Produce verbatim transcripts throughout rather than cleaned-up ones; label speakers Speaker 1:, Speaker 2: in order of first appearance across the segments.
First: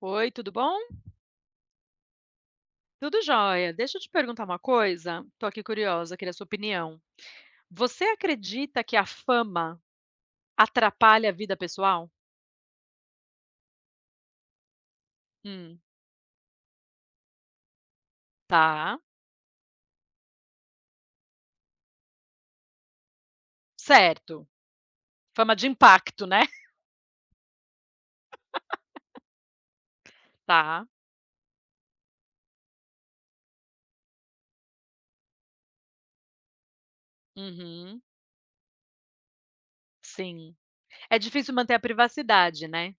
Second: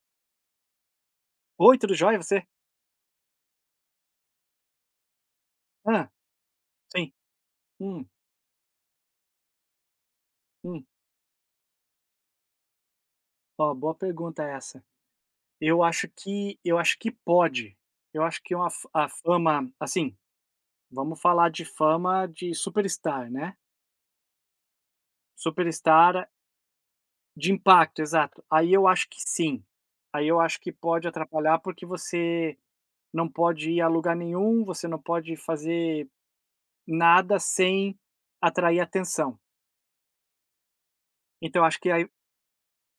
Speaker 1: Oi, tudo bom?
Speaker 2: Oi, tudo jóia, você?
Speaker 1: Tudo jóia. Deixa eu te perguntar uma coisa, tô aqui
Speaker 2: Hã,
Speaker 1: curiosa, queria a sua opinião.
Speaker 2: sim.
Speaker 1: Você
Speaker 2: Hum,
Speaker 1: acredita que a fama
Speaker 2: hum.
Speaker 1: atrapalha a vida pessoal?
Speaker 2: Ó, boa pergunta essa.
Speaker 1: Hum,
Speaker 2: Eu acho que eu acho que pode. Eu acho que é uma fa
Speaker 1: tá.
Speaker 2: a fama assim, vamos falar de fama de superstar, né.
Speaker 1: Certo. Fama de impacto,
Speaker 2: Superstar
Speaker 1: né?
Speaker 2: de impacto, exato. Aí eu acho que sim. Aí eu acho que
Speaker 1: Tá.
Speaker 2: pode atrapalhar, porque você não pode ir a lugar nenhum, você não pode fazer nada sem
Speaker 1: Uhum.
Speaker 2: atrair atenção.
Speaker 1: Sim. É difícil
Speaker 2: Então eu
Speaker 1: manter a
Speaker 2: acho que aí
Speaker 1: privacidade, né?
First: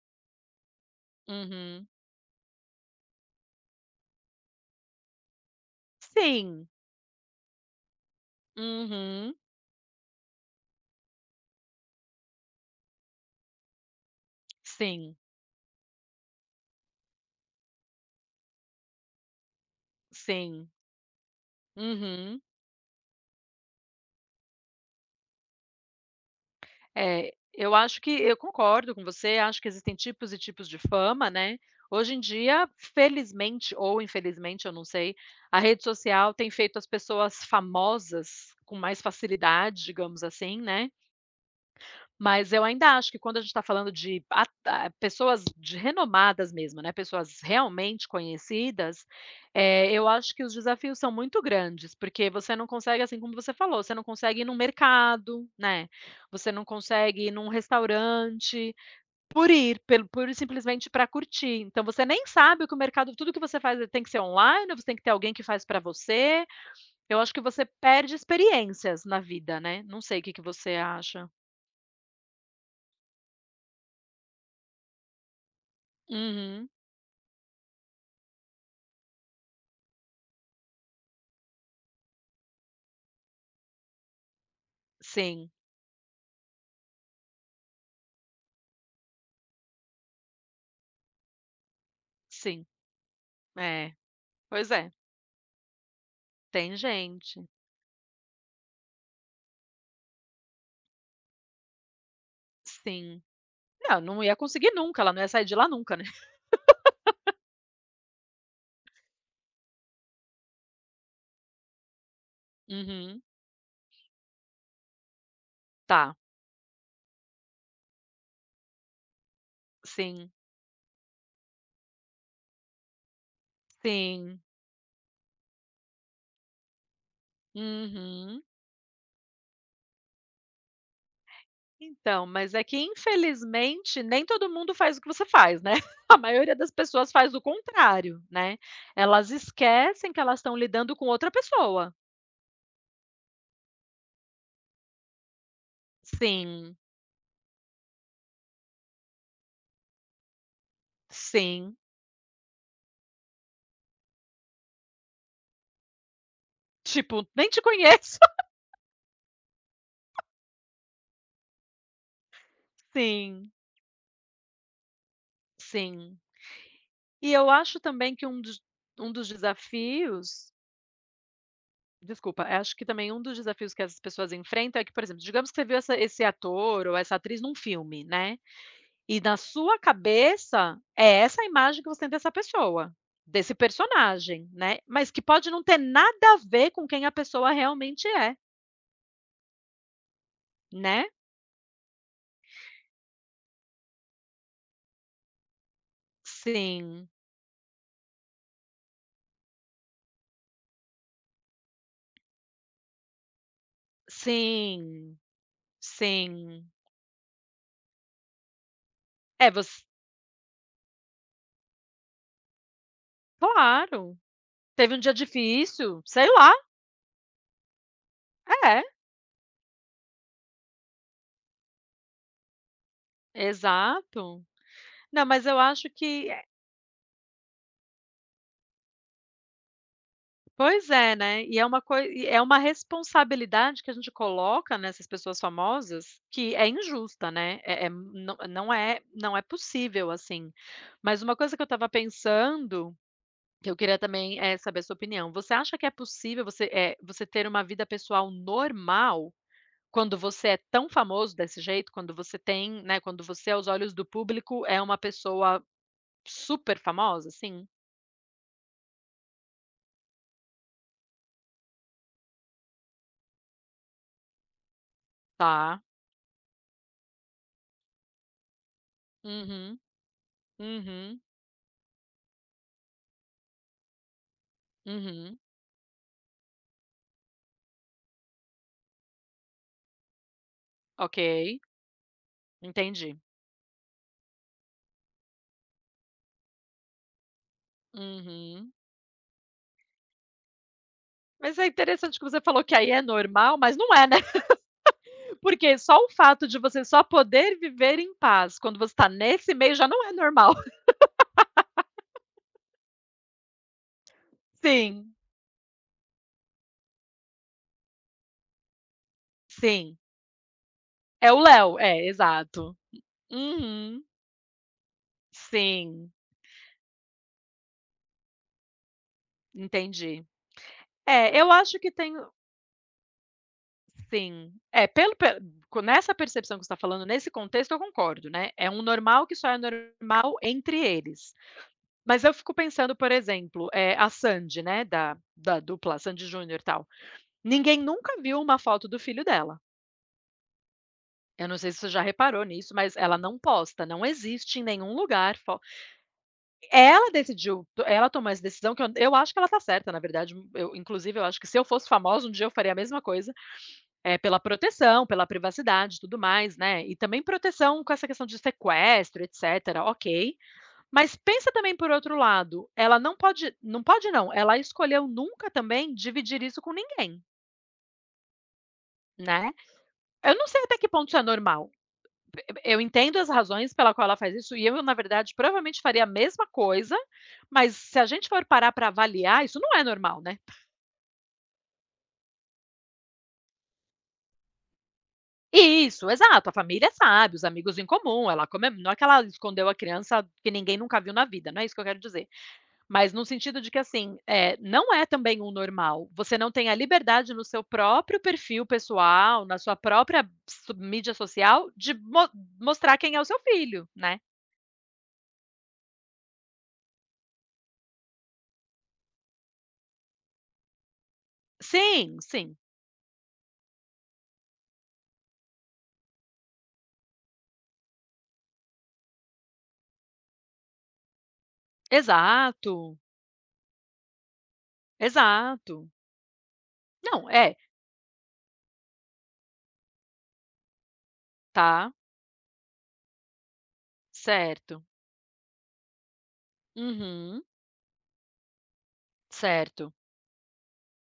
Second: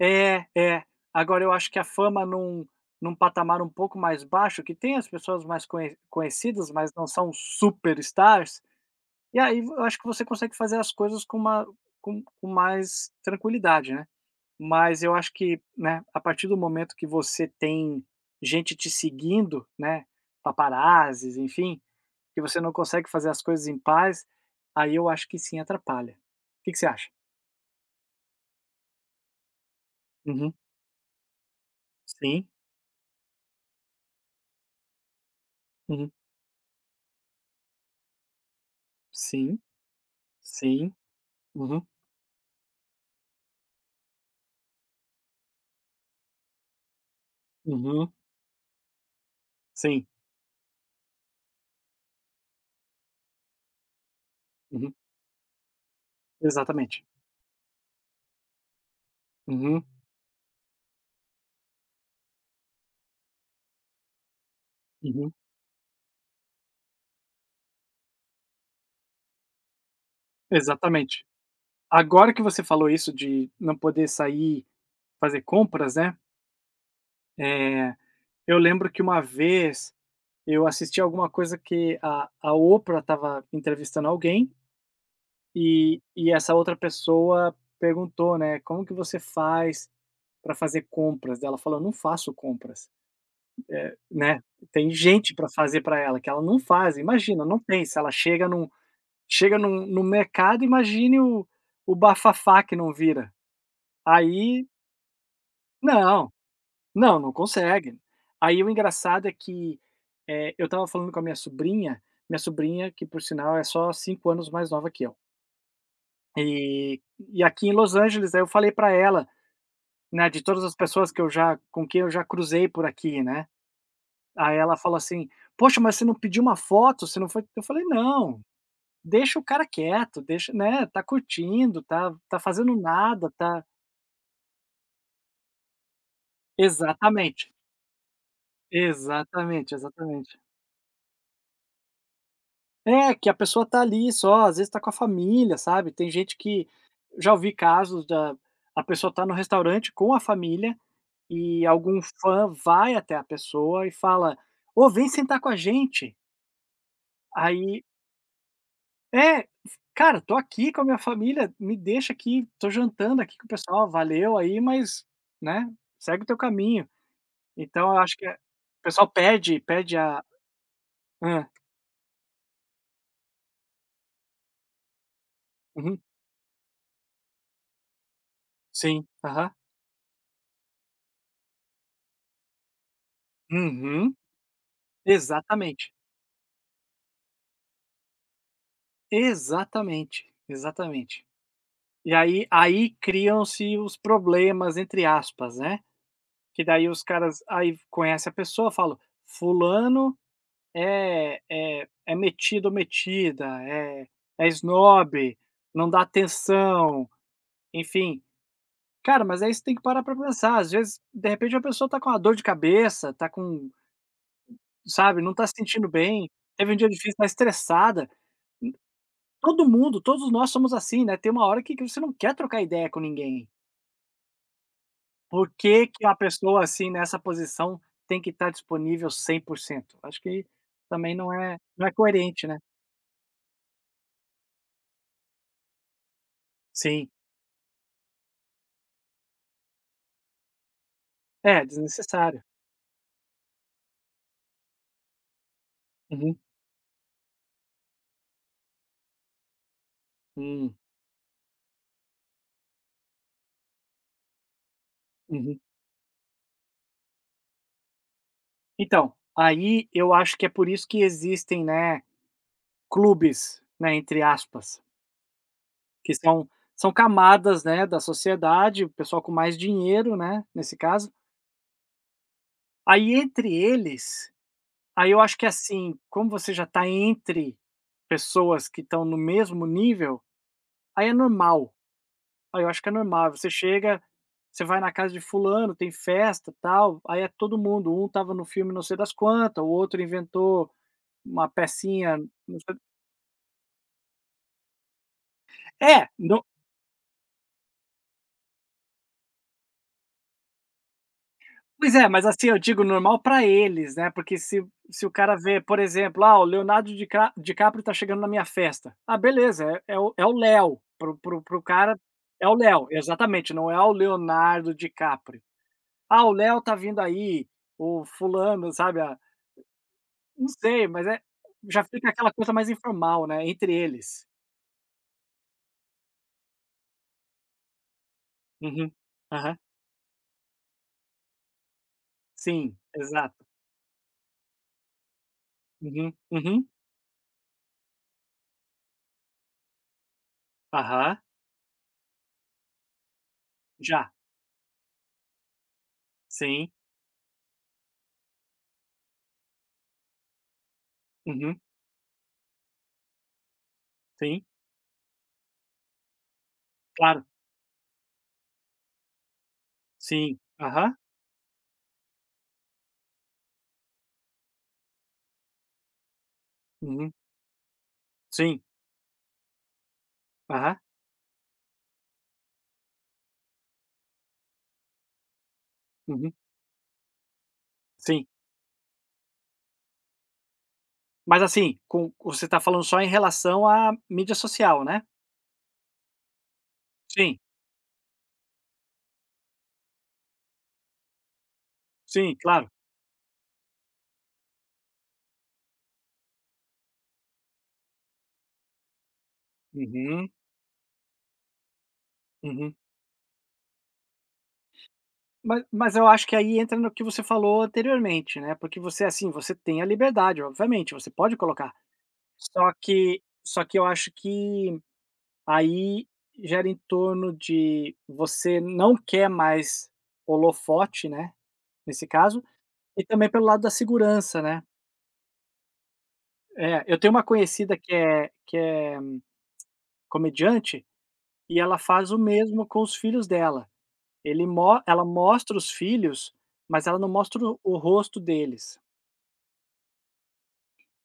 Speaker 2: é, é. Agora eu acho que a
Speaker 1: Uhum.
Speaker 2: fama num num patamar um pouco mais baixo, que tem as pessoas mais conhe
Speaker 1: Sim.
Speaker 2: conhecidas, mas não são superstars,
Speaker 1: Uhum.
Speaker 2: e aí eu acho que você consegue fazer as coisas com uma com com mais tranquilidade, né. Mas eu
Speaker 1: Sim.
Speaker 2: acho que, né, a partir do momento que você tem gente te seguindo, né,
Speaker 1: Sim.
Speaker 2: paparazzis, enfim, que
Speaker 1: Uhum.
Speaker 2: você não consegue fazer as coisas em paz, aí eu acho que sim atrapalha. O que que você acha?
Speaker 1: É, eu acho que eu concordo com você, acho que existem tipos e
Speaker 2: Uhum.
Speaker 1: tipos de fama, né. Hoje em
Speaker 2: Sim.
Speaker 1: dia, felizmente ou infelizmente, eu não sei, a rede
Speaker 2: Uhum.
Speaker 1: social tem feito as pessoas famosas com mais
Speaker 2: Sim,
Speaker 1: facilidade, digamos assim, né.
Speaker 2: sim. Uhum.
Speaker 1: Mas eu ainda acho que quando a gente está falando de a ta pessoas de renomadas mesmo, né, pessoas realmente
Speaker 2: Uhum.
Speaker 1: conhecidas, eh,
Speaker 2: Sim.
Speaker 1: eu acho que os desafios são muito grandes, porque você não consegue, assim como você falou, você não consegue ir num
Speaker 2: Uhum.
Speaker 1: mercado, né, você não
Speaker 2: Exatamente.
Speaker 1: consegue ir num restaurante, por ir,
Speaker 2: Uhum.
Speaker 1: pelo por simplesmente para curtir. Então você nem sabe o que o mercado tudo que você faz tem que ser online, ou você tem que ter alguém
Speaker 2: Uhum.
Speaker 1: que faz para você. Eu acho que você perde experiências na vida, né, não sei o que que você
Speaker 2: Exatamente.
Speaker 1: acha.
Speaker 2: Agora que você falou isso de não poder sair fazer compras, né,
Speaker 1: Uhum.
Speaker 2: eh, eu lembro que uma vez eu assisti alguma coisa que a a Oprah estava entrevistando alguém,
Speaker 1: Sim,
Speaker 2: e e essa outra pessoa perguntou, né: "Como que você faz para fazer compras?" Daí ela falou: "Não faço
Speaker 1: sim.
Speaker 2: compras",
Speaker 1: É,
Speaker 2: né.
Speaker 1: pois
Speaker 2: Tem
Speaker 1: é,
Speaker 2: gente para fazer para ela, que ela não
Speaker 1: tem
Speaker 2: faz. Imagina,
Speaker 1: gente.
Speaker 2: não tem. Se ela chega num Chega num no mercado, imagine o o bafafá que não
Speaker 1: Sim.
Speaker 2: vira.
Speaker 1: Não, não ia
Speaker 2: Aí
Speaker 1: conseguir nunca, ela não ia sair de lá nunca, né.
Speaker 2: não, não, não consegue. Aí o engraçado é que, eh, eu estava falando com a minha sobrinha, minha sobrinha que por
Speaker 1: Uhum.
Speaker 2: sinal é só cinco anos mais nova que eu.
Speaker 1: Tá.
Speaker 2: E e aqui em Los Angeles, aí eu falei pra ela,
Speaker 1: Sim,
Speaker 2: né, de todas as pessoas que eu já com quem eu já cruzei por aqui, né.
Speaker 1: sim.
Speaker 2: Aí ela falou assim: "Poxa, mas você não pediu uma foto? Você não foi?" Eu falei: "Não,
Speaker 1: Uhum.
Speaker 2: deixa o cara quieto, deixa, né, tá curtindo, tá
Speaker 1: Então,
Speaker 2: tá
Speaker 1: mas é
Speaker 2: fazendo
Speaker 1: que
Speaker 2: nada, tá
Speaker 1: infelizmente nem todo mundo faz o que você faz, né. A maioria das pessoas faz o
Speaker 2: exatamente,
Speaker 1: contrário, né. Elas
Speaker 2: exatamente,
Speaker 1: esquecem que elas
Speaker 2: exatamente."
Speaker 1: estão lidando com outra pessoa.
Speaker 2: É, que a pessoa tá ali só, às vezes tá com a família, sabe, tem gente que
Speaker 1: Sim,
Speaker 2: já ouvi casos da a pessoa tá no restaurante com a família e
Speaker 1: sim.
Speaker 2: algum fã vai até a pessoa e fala: "Ô, vem sentar com a gente."
Speaker 1: Tipo, nem te
Speaker 2: Aí
Speaker 1: conheço.
Speaker 2: é, "Cara, tô aqui com a minha família, me deixa aqui, tô jantando aqui com o
Speaker 1: Sim,
Speaker 2: pessoal, valeu aí, mas, né,
Speaker 1: sim.
Speaker 2: segue o teu caminho."
Speaker 1: E eu acho
Speaker 2: Então eu
Speaker 1: também
Speaker 2: acho
Speaker 1: que
Speaker 2: que é
Speaker 1: um dos
Speaker 2: o pessoal
Speaker 1: um dos
Speaker 2: pede pede a
Speaker 1: desafios.
Speaker 2: hã,
Speaker 1: Desculpa, eh, acho que também um dos desafios que essas pessoas enfrentam é que, por exemplo, digamos que você viu essa
Speaker 2: uhum,
Speaker 1: esse ator ou essa atriz num filme, né,
Speaker 2: sim,
Speaker 1: e na
Speaker 2: aham.
Speaker 1: sua cabeça é essa a imagem que você tem dessa pessoa, desse
Speaker 2: Uhum,
Speaker 1: personagem, né, mas que pode não ter
Speaker 2: exatamente,
Speaker 1: nada a ver com quem a pessoa realmente é,
Speaker 2: exatamente,
Speaker 1: né.
Speaker 2: exatamente. E aí aí criam-se os problemas entre aspas, né, que daí os
Speaker 1: Sim,
Speaker 2: caras aí conhece a pessoa, falam: "Fulano é é é metido ou metida, é é
Speaker 1: sim,
Speaker 2: esnobe, não dá
Speaker 1: sim.
Speaker 2: atenção", enfim. Cara, mas
Speaker 1: É,
Speaker 2: aí você tem que
Speaker 1: você.
Speaker 2: parar pra pensar, às vezes, de repente a pessoa tá com uma dor de cabeça, tá com.
Speaker 1: Claro, teve um dia
Speaker 2: Sabe, não tá se sentindo
Speaker 1: difícil, sei
Speaker 2: bem,
Speaker 1: lá.
Speaker 2: teve um dia difícil, tá estressada.
Speaker 1: É,
Speaker 2: Todo mundo, todos nós somos assim, né, tem uma hora que que você não quer trocar ideia com ninguém.
Speaker 1: exato. Não, mas
Speaker 2: Por
Speaker 1: eu
Speaker 2: que
Speaker 1: acho
Speaker 2: que uma
Speaker 1: que.
Speaker 2: pessoa, assim, nessa posição tem que estar disponível cem por cento? Acho que
Speaker 1: Pois é,
Speaker 2: também não
Speaker 1: né, e
Speaker 2: é,
Speaker 1: é uma
Speaker 2: não é
Speaker 1: coi e é
Speaker 2: coerente,
Speaker 1: uma
Speaker 2: né.
Speaker 1: responsabilidade que a gente coloca nessas pessoas famosas que é
Speaker 2: Sim.
Speaker 1: injusta, né, é é não não é não é possível, assim. Mas uma coisa que eu
Speaker 2: É,
Speaker 1: estava
Speaker 2: desnecessário.
Speaker 1: pensando, que eu queria também, é saber a sua opinião, você acha que é
Speaker 2: Uhum.
Speaker 1: possível você, é você ter uma vida pessoal normal quando você é
Speaker 2: Hum.
Speaker 1: tão famoso desse jeito? Quando você tem, né, quando você aos olhos do público é uma
Speaker 2: Uhum.
Speaker 1: pessoa super famosa, assim?
Speaker 2: Então, aí eu acho que é por isso que existem, né, "clubes", né, entre aspas,
Speaker 1: Tá.
Speaker 2: que são são camadas, né, da sociedade, o pessoal com mais
Speaker 1: Uhum,
Speaker 2: dinheiro, né, nesse caso.
Speaker 1: uhum,
Speaker 2: Aí entre eles, aí eu acho
Speaker 1: uhum,
Speaker 2: que assim, como você já tá entre pessoas que estão no mesmo nível, aí é
Speaker 1: ok.
Speaker 2: normal, aí eu acho que é
Speaker 1: Entendi.
Speaker 2: normal, você chega, você vai na casa de fulano, tem festa, tal, aí é todo mundo, um tava no
Speaker 1: Uhum.
Speaker 2: filme não sei das quantas, o outro inventou uma
Speaker 1: Mas é
Speaker 2: pecinha,
Speaker 1: interessante que você
Speaker 2: não
Speaker 1: falou que
Speaker 2: sei,
Speaker 1: aí é normal, mas não é, né, porque só
Speaker 2: é,
Speaker 1: o
Speaker 2: não.
Speaker 1: fato de você só poder viver em paz quando você está nesse meio já não é normal.
Speaker 2: Pois é, mas assim, eu digo normal pra eles, né, porque se se o
Speaker 1: Sim,
Speaker 2: cara vê, por exemplo, ah, o Leonardo Dica DiCaprio tá chegando na minha festa. Ah, beleza, é
Speaker 1: sim.
Speaker 2: é o é o Léo, pro
Speaker 1: É o
Speaker 2: pro pro
Speaker 1: Léo,
Speaker 2: cara
Speaker 1: é,
Speaker 2: é o
Speaker 1: exato.
Speaker 2: Léo, exatamente, não é o
Speaker 1: Uhum.
Speaker 2: Leonardo DiCaprio.
Speaker 1: Sim,
Speaker 2: Ah, o Léo tá vindo aí, o fulano, sabe, ah,
Speaker 1: entendi.
Speaker 2: não sei, mas é
Speaker 1: É, eu acho
Speaker 2: já
Speaker 1: que
Speaker 2: fica
Speaker 1: tem
Speaker 2: aquela coisa mais informal, né, entre eles.
Speaker 1: sim. É, pelo pe co nessa percepção que você tá falando, nesse contexto eu concordo, né, é um
Speaker 2: Uhum.
Speaker 1: normal que só é
Speaker 2: Aham.
Speaker 1: normal entre eles. Mas eu fico
Speaker 2: Sim,
Speaker 1: pensando, por
Speaker 2: exato.
Speaker 1: exemplo, eh, a Sandy, né, da da dupla
Speaker 2: Uhum,
Speaker 1: Sandy& Junior e
Speaker 2: uhum.
Speaker 1: tal, ninguém nunca viu uma foto do filho dela.
Speaker 2: Aham.
Speaker 1: Eu não sei se você já reparou nisso, mas ela não posta, não
Speaker 2: Já.
Speaker 1: existe em nenhum lugar fo
Speaker 2: Sim.
Speaker 1: ela decidiu, to- ela tomou essa decisão que eu eu acho que ela tá certa, na verdade, hum, eu inclusive eu acho que se
Speaker 2: Uhum.
Speaker 1: eu fosse famosa um dia eu faria a mesma coisa, eh, pela
Speaker 2: Sim,
Speaker 1: proteção, pela privacidade e tudo mais, né, e também
Speaker 2: claro.
Speaker 1: proteção com essa questão de sequestro, etcétera, ok.
Speaker 2: Sim. Aham.
Speaker 1: Mas pensa também por outro lado, ela não pode não pode não, ela escolheu nunca também dividir isso com
Speaker 2: Uhum.
Speaker 1: ninguém,
Speaker 2: Sim.
Speaker 1: né. Eu não sei até
Speaker 2: Aham.
Speaker 1: que ponto isso é normal. P- Eu entendo as razões pela qual ela faz isso e eu, na verdade, provavelmente faria a
Speaker 2: Uhum.
Speaker 1: mesma coisa, mas se a
Speaker 2: Sim.
Speaker 1: gente for parar para avaliar, isso não é normal, né.
Speaker 2: Mas assim, com você está falando só em relação à mídia social, né?
Speaker 1: Isso, exato, a família sabe,
Speaker 2: Sim,
Speaker 1: os amigos em comum, ela come não é que ela escondeu a criança que ninguém nunca viu na vida, não é isso que eu quero dizer.
Speaker 2: sim, claro.
Speaker 1: Mas no sentido de que, assim, é não é também um normal. Você não tem a liberdade no seu próprio perfil pessoal, na sua própria
Speaker 2: Uhum,
Speaker 1: so mídia social, de mo
Speaker 2: uhum.
Speaker 1: mostrar quem é o seu filho, né.
Speaker 2: Mas mas eu acho que aí entra no que você falou anteriormente, né, porque você, assim, você tem a liberdade, obviamente, você pode colocar.
Speaker 1: Sim, sim.
Speaker 2: Só que só que eu acho que aí gera em torno de você não quer mais holofote, né, nesse caso,
Speaker 1: Exato,
Speaker 2: e também pelo lado da segurança, né?
Speaker 1: exato.
Speaker 2: É, eu tenho uma
Speaker 1: Não, é,
Speaker 2: conhecida que é que é comediante e ela
Speaker 1: tá,
Speaker 2: faz o mesmo com os filhos dela. Ele mo
Speaker 1: certo.
Speaker 2: Ela mostra os filhos, mas ela não mostra
Speaker 1: Uhum,
Speaker 2: o o rosto deles.
Speaker 1: certo.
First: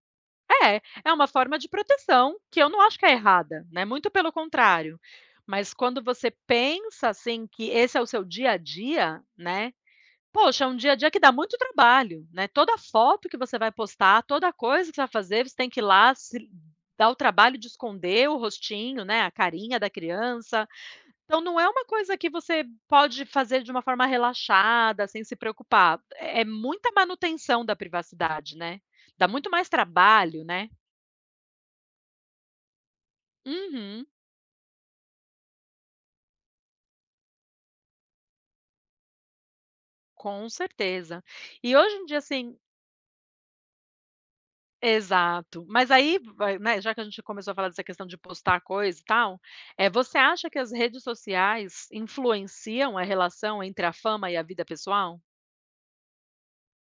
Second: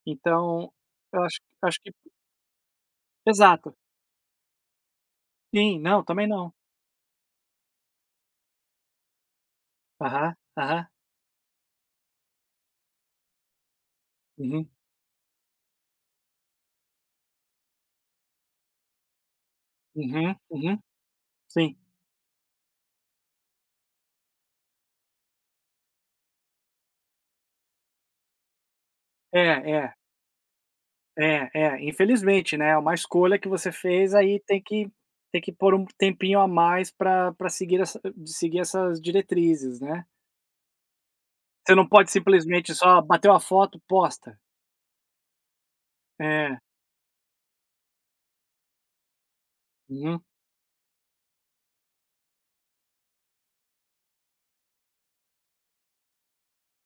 Speaker 2: Então,
Speaker 1: É, é
Speaker 2: eu
Speaker 1: uma
Speaker 2: acho
Speaker 1: forma de
Speaker 2: acho que
Speaker 1: proteção que eu não acho que é errada,
Speaker 2: exato.
Speaker 1: né, muito pelo contrário. Mas
Speaker 2: Sim,
Speaker 1: quando
Speaker 2: não, também
Speaker 1: você
Speaker 2: não.
Speaker 1: pensa, assim, que esse é o seu dia a dia, né,
Speaker 2: Aham,
Speaker 1: poxa, é um
Speaker 2: aham.
Speaker 1: dia a dia que dá muito trabalho, né, toda foto que você vai postar, toda
Speaker 2: Uhum,
Speaker 1: coisa que você vai fazer, você tem que ir lá, se dar o trabalho de esconder o rostinho, né, a carinha da
Speaker 2: uhum,
Speaker 1: criança.
Speaker 2: uhum.
Speaker 1: Então não é
Speaker 2: Sim.
Speaker 1: uma coisa que você pode fazer de uma forma relaxada, sem se preocupar. É é muita manutenção da privacidade, né. Dá
Speaker 2: É,
Speaker 1: muito mais
Speaker 2: é,
Speaker 1: trabalho, né.
Speaker 2: é, é, infelizmente, né, é uma escolha que você
Speaker 1: Uhum,
Speaker 2: fez, aí tem que tem que pôr um tempinho a mais para pra seguir essa seguir essas diretrizes, né.
Speaker 1: com certeza. E
Speaker 2: Você não
Speaker 1: hoje em
Speaker 2: pode
Speaker 1: dia, assim,
Speaker 2: simplesmente só bateu a foto, posta.
Speaker 1: exato. Mas aí
Speaker 2: É.
Speaker 1: vai né, já que a gente começou a falar dessa questão de postar coisa e tal, é você
Speaker 2: Uhum.
Speaker 1: acha que as redes sociais influenciam a relação entre a fama e a vida pessoal?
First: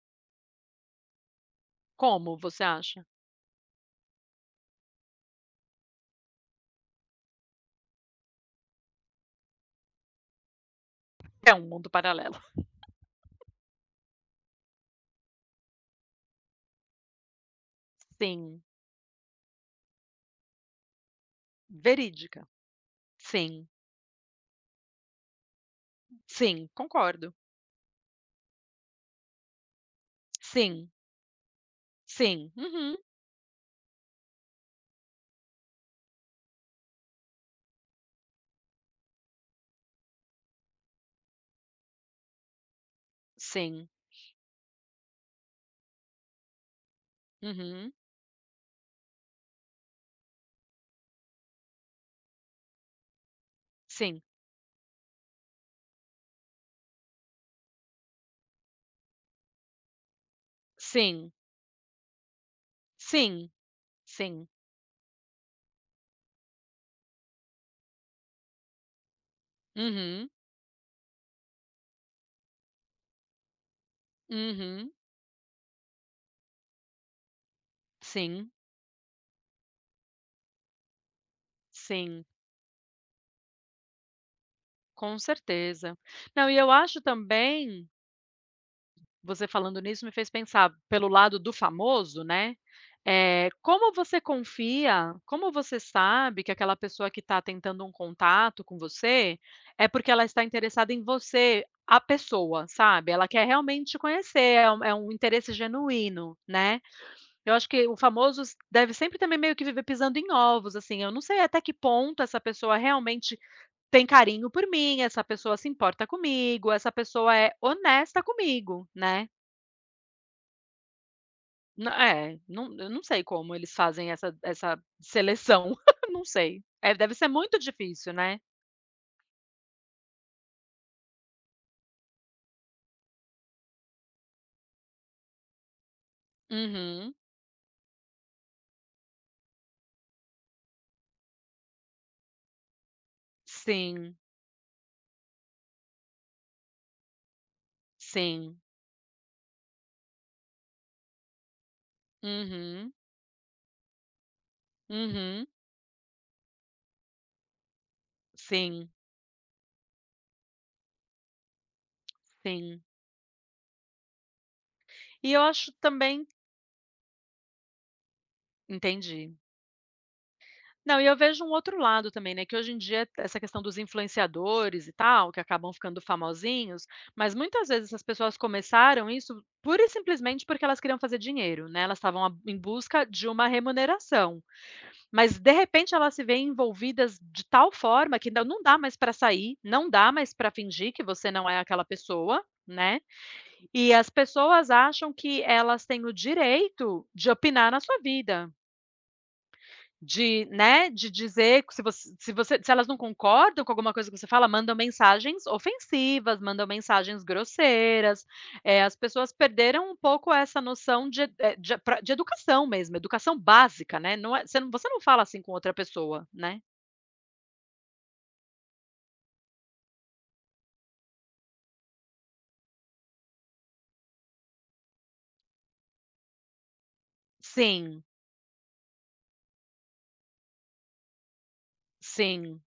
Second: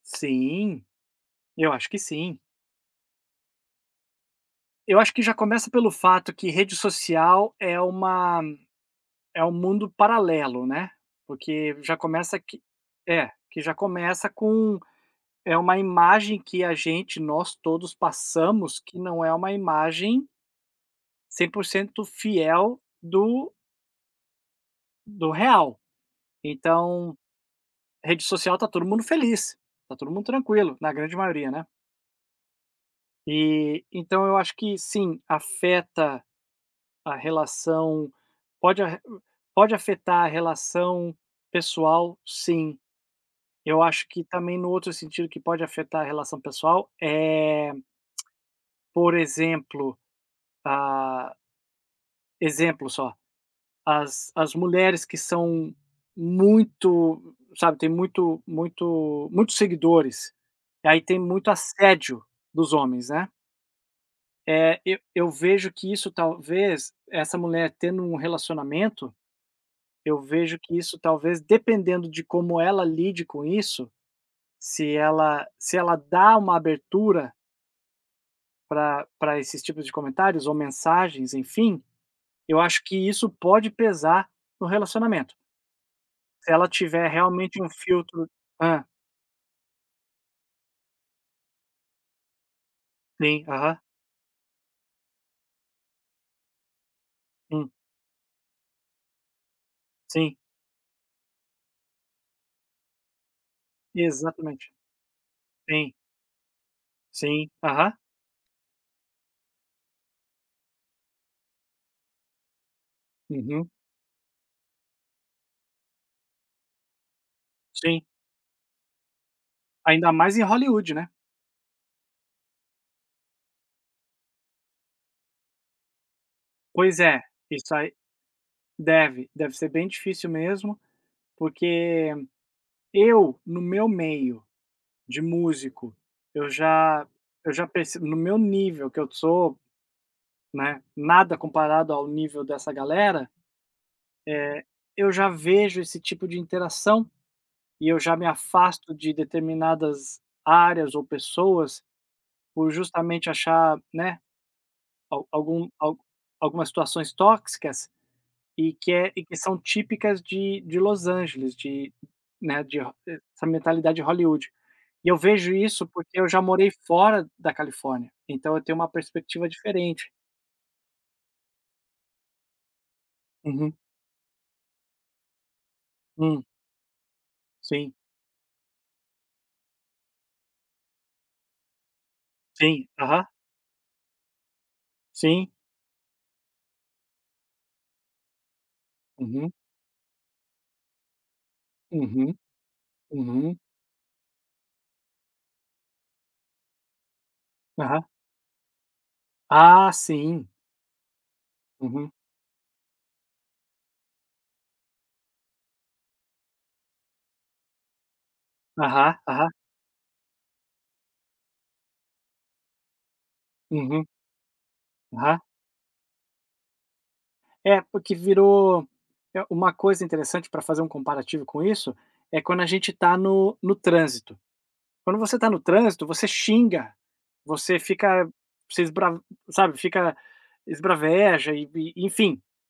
Speaker 2: Sim, eu acho que
Speaker 1: Como
Speaker 2: sim.
Speaker 1: você acha?
Speaker 2: Eu acho que já começa pelo fato que rede social é uma é um mundo paralelo, né,
Speaker 1: É um
Speaker 2: porque
Speaker 1: mundo
Speaker 2: já
Speaker 1: paralelo.
Speaker 2: começa que é, que já começa com é uma imagem que a gente, nós todos
Speaker 1: Sim.
Speaker 2: passamos, que não é uma imagem cem por cento
Speaker 1: Verídica.
Speaker 2: fiel do
Speaker 1: Sim.
Speaker 2: do real.
Speaker 1: Sim,
Speaker 2: Então,
Speaker 1: concordo.
Speaker 2: rede social tá todo mundo feliz, tá todo mundo tranquilo,
Speaker 1: Sim.
Speaker 2: na grande maioria, né.
Speaker 1: Sim. Uhum.
Speaker 2: E então eu acho que sim, afeta a relação, pode a pode afetar a relação pessoal, sim. Eu
Speaker 1: Sim.
Speaker 2: acho que também no outro sentido que pode afetar a relação pessoal é,
Speaker 1: Uhum.
Speaker 2: por exemplo, a exemplo só,
Speaker 1: Sim.
Speaker 2: as as mulheres que são muito, sabe, tem muito muito muitos seguidores, aí tem
Speaker 1: Sim.
Speaker 2: muito assédio dos homens, né.
Speaker 1: Sim. Sim.
Speaker 2: É, eu eu vejo que isso talvez essa mulher tendo um relacionamento, eu
Speaker 1: Uhum.
Speaker 2: vejo que isso talvez dependendo de como ela lide com isso,
Speaker 1: Uhum.
Speaker 2: se ela se ela dá uma abertura
Speaker 1: Sim.
Speaker 2: para pra esses tipos de comentários ou mensagens, enfim,
Speaker 1: Sim.
Speaker 2: eu acho que isso pode pesar no
Speaker 1: Com
Speaker 2: relacionamento.
Speaker 1: certeza. Não,
Speaker 2: Se
Speaker 1: e
Speaker 2: ela
Speaker 1: eu acho
Speaker 2: tiver realmente um
Speaker 1: também.
Speaker 2: filtro, ah,
Speaker 1: Você falando nisso me fez pensar pelo lado do famoso, né,
Speaker 2: sim,
Speaker 1: eh,
Speaker 2: aham,
Speaker 1: como você confia, como você sabe que aquela pessoa que está
Speaker 2: sim,
Speaker 1: tentando um contato com você, é porque ela
Speaker 2: sim,
Speaker 1: está interessada em você, a pessoa, sabe, ela quer realmente te conhecer, é
Speaker 2: exatamente.
Speaker 1: um é um interesse
Speaker 2: Sim,
Speaker 1: genuíno, né.
Speaker 2: sim,
Speaker 1: Eu acho que
Speaker 2: aham,
Speaker 1: o famoso s deve sempre também meio que viver pisando em ovos, assim, eu não sei até que ponto essa pessoa realmente
Speaker 2: uhum,
Speaker 1: tem carinho por mim, essa pessoa se importa comigo, essa pessoa é
Speaker 2: sim.
Speaker 1: honesta comigo, né.
Speaker 2: Ainda mais em Hollywood, né.
Speaker 1: N é, não, eu não sei como eles fazem essa essa seleção, não sei. É,
Speaker 2: Pois
Speaker 1: deve
Speaker 2: é,
Speaker 1: ser muito
Speaker 2: isso aí.
Speaker 1: difícil, né.
Speaker 2: Deve, deve ser bem difícil mesmo, porque eu, no meu meio de músico, eu já
Speaker 1: Uhum.
Speaker 2: eu já perce no meu nível que eu sou, né, nada comparado ao nível dessa galera,
Speaker 1: Sim,
Speaker 2: eu já vejo esse tipo de interação e eu já me
Speaker 1: sim.
Speaker 2: afasto de determinadas áreas ou pessoas por
Speaker 1: Uhum,
Speaker 2: justamente achar, né, al
Speaker 1: uhum.
Speaker 2: algum al algumas situações tóxicas. E
Speaker 1: Sim,
Speaker 2: que é e que são típicas de de Los Angeles, de né,
Speaker 1: sim.
Speaker 2: de ho essa mentalidade de Hollywood. E eu
Speaker 1: E eu
Speaker 2: vejo
Speaker 1: acho
Speaker 2: isso porque
Speaker 1: também
Speaker 2: eu já morei fora da Califórnia, então eu tenho uma
Speaker 1: entendi.
Speaker 2: perspectiva diferente.
Speaker 1: Não, e eu vejo um outro lado também, né, que hoje em dia essa questão
Speaker 2: Uhum.
Speaker 1: dos influenciadores e tal, que acabam ficando
Speaker 2: Hum.
Speaker 1: famosinhos, mas muitas vezes
Speaker 2: Sim.
Speaker 1: essas pessoas começaram isso pura e simplesmente porque elas queriam fazer dinheiro, né, elas estavam a em
Speaker 2: Sim.
Speaker 1: busca
Speaker 2: Aham.
Speaker 1: de uma remuneração. Mas de
Speaker 2: Sim.
Speaker 1: repente elas se veem envolvidas de tal forma que não não dá mais para
Speaker 2: Uhum.
Speaker 1: sair, não dá mais para fingir que você não é aquela
Speaker 2: Uhum.
Speaker 1: pessoa, né?
Speaker 2: Uhum.
Speaker 1: E as pessoas acham que elas têm o direito de opinar na sua
Speaker 2: Aham.
Speaker 1: vida,
Speaker 2: Ah,
Speaker 1: de,
Speaker 2: sim.
Speaker 1: né, de dizer que se
Speaker 2: Uhum.
Speaker 1: você, se você, se elas não concordam com alguma coisa que você fala, mandam mensagens ofensivas, mandam mensagens grosseiras. Eh, as
Speaker 2: Aham,
Speaker 1: pessoas
Speaker 2: aham.
Speaker 1: perderam um pouco essa noção de, eh, de pra de educação mesmo, educação básica,
Speaker 2: Uhum.
Speaker 1: né? Não é, você não você não fala
Speaker 2: Aham.
Speaker 1: assim com outra pessoa, né?
Speaker 2: É, porque virou é, uma coisa interessante para fazer um comparativo com isso, é quando a gente está no no trânsito. Quando você tá no trânsito, você xinga, você
Speaker 1: Sim,
Speaker 2: fica você esbra, sabe, fica esbraveja e e enfim,
Speaker 1: sim.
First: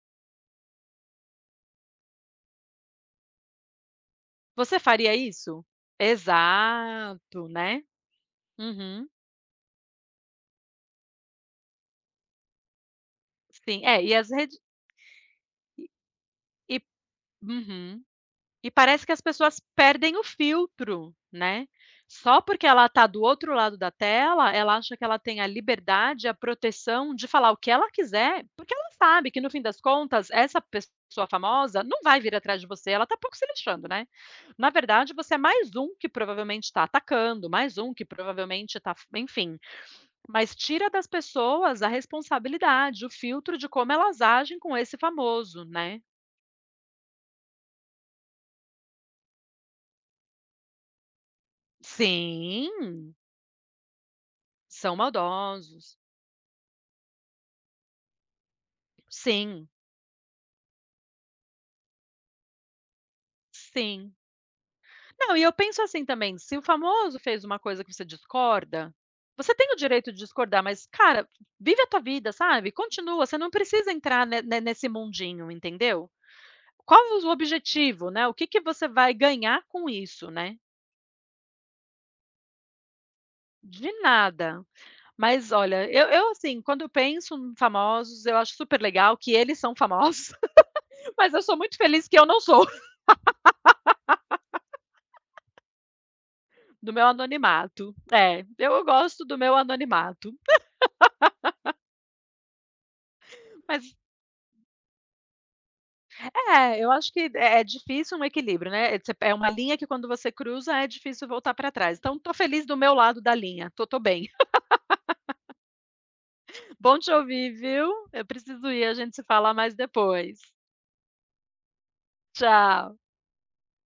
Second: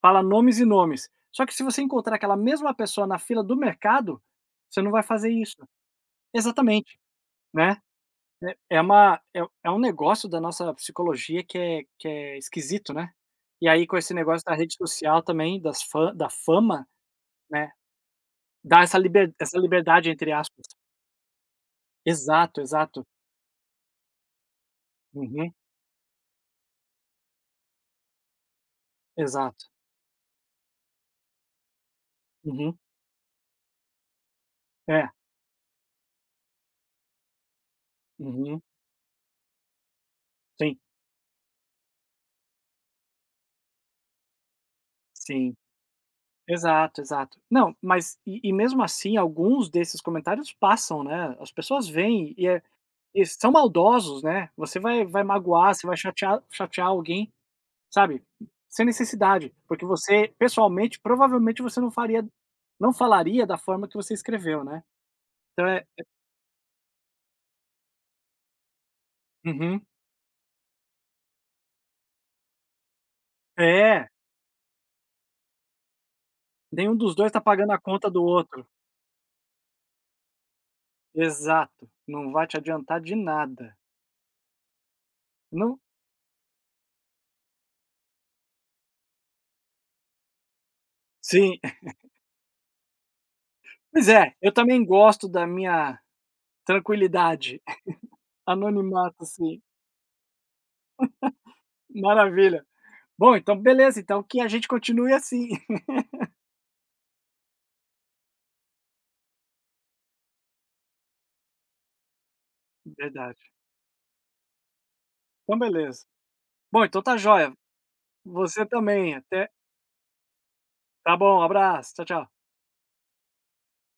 Speaker 2: fala nomes e nomes. Só que se você encontrar aquela mesma pessoa na fila do mercado,
Speaker 1: Você
Speaker 2: você não vai
Speaker 1: faria
Speaker 2: fazer isso.
Speaker 1: isso?
Speaker 2: Exatamente,
Speaker 1: Exato,
Speaker 2: né.
Speaker 1: né.
Speaker 2: É é
Speaker 1: Uhum,
Speaker 2: uma é é um negócio da nossa psicologia que é que é esquisito, né. E
Speaker 1: sim.
Speaker 2: aí com
Speaker 1: É,
Speaker 2: esse
Speaker 1: e as
Speaker 2: negócio da
Speaker 1: redes
Speaker 2: rede social também, das fa da
Speaker 1: e
Speaker 2: fama, né,
Speaker 1: uhum. E
Speaker 2: dá essa
Speaker 1: parece que as
Speaker 2: liber essa
Speaker 1: pessoas
Speaker 2: liberdade
Speaker 1: perdem o
Speaker 2: entre aspas.
Speaker 1: filtro, né. Só
Speaker 2: Exato,
Speaker 1: porque ela tá
Speaker 2: exato.
Speaker 1: do outro lado da tela, ela acha que ela tem a
Speaker 2: Uhum,
Speaker 1: liberdade, a proteção de falar o que ela quiser, porque ela sabe que no fim
Speaker 2: exato.
Speaker 1: das contas, essa pessoa famosa não vai vir atrás de
Speaker 2: Uhum.
Speaker 1: você, ela tá pouco se lixando, né. Na
Speaker 2: É.
Speaker 1: verdade, você é mais um que provavelmente está atacando, mais um que
Speaker 2: Uhum.
Speaker 1: provavelmente está enfim. Mas
Speaker 2: Sim,
Speaker 1: tira das pessoas a responsabilidade, o filtro de como elas agem com esse
Speaker 2: sim.
Speaker 1: famoso, né.
Speaker 2: Exato, exato. Não, mas e e mesmo assim alguns desses comentários passam, né, as pessoas veem e é
Speaker 1: Sim,
Speaker 2: e são maldosos, né, você
Speaker 1: são
Speaker 2: vai vai magoar, você vai
Speaker 1: maldosos.
Speaker 2: chatear chatear alguém, sabe, sem necessidade,
Speaker 1: Sim,
Speaker 2: porque você pessoalmente, provavelmente você não faria, não falaria da forma que
Speaker 1: sim.
Speaker 2: você escreveu, né.
Speaker 1: Não, e eu
Speaker 2: Então
Speaker 1: penso
Speaker 2: é
Speaker 1: assim também, se o famoso fez uma coisa que você discorda, você tem o
Speaker 2: uhum.
Speaker 1: direito de discordar, mas, cara, vive a tua vida, sabe, continua, você não precisa
Speaker 2: É,
Speaker 1: entrar ne ne nesse mundinho, entendeu.
Speaker 2: nenhum
Speaker 1: Qual
Speaker 2: dos
Speaker 1: o
Speaker 2: dois tá pagando a
Speaker 1: objetivo,
Speaker 2: conta do
Speaker 1: né, o que que
Speaker 2: outro.
Speaker 1: você vai ganhar com isso, né?
Speaker 2: Exato, não vai te adiantar de nada.
Speaker 1: De nada. Mas
Speaker 2: Não,
Speaker 1: olha, eu eu assim, quando eu penso em famosos, eu acho super legal que eles são famosos, mas eu
Speaker 2: sim.
Speaker 1: sou muito feliz que eu não sou,
Speaker 2: Pois é, eu também gosto da minha
Speaker 1: do meu
Speaker 2: tranquilidade,
Speaker 1: anonimato. É, eu
Speaker 2: anonimato,
Speaker 1: gosto do meu
Speaker 2: assim.
Speaker 1: anonimato.
Speaker 2: Maravilha. Bom, então
Speaker 1: Mas
Speaker 2: beleza, então que a gente continue assim.
Speaker 1: é, eu acho que é é difícil um equilíbrio, né, você é uma linha que quando você cruza, é difícil voltar para trás. Então tô feliz do meu lado da
Speaker 2: Verdade.
Speaker 1: linha, tô tô bem.
Speaker 2: Então beleza. Bom,
Speaker 1: Bom
Speaker 2: então
Speaker 1: te
Speaker 2: tá
Speaker 1: ouvir,
Speaker 2: jóia.
Speaker 1: viu. Eu
Speaker 2: Você
Speaker 1: preciso ir, a gente
Speaker 2: também,
Speaker 1: se
Speaker 2: até
Speaker 1: fala mais depois.
Speaker 2: tá bom, abraço. Tchau, tchau.
Speaker 1: Tchau.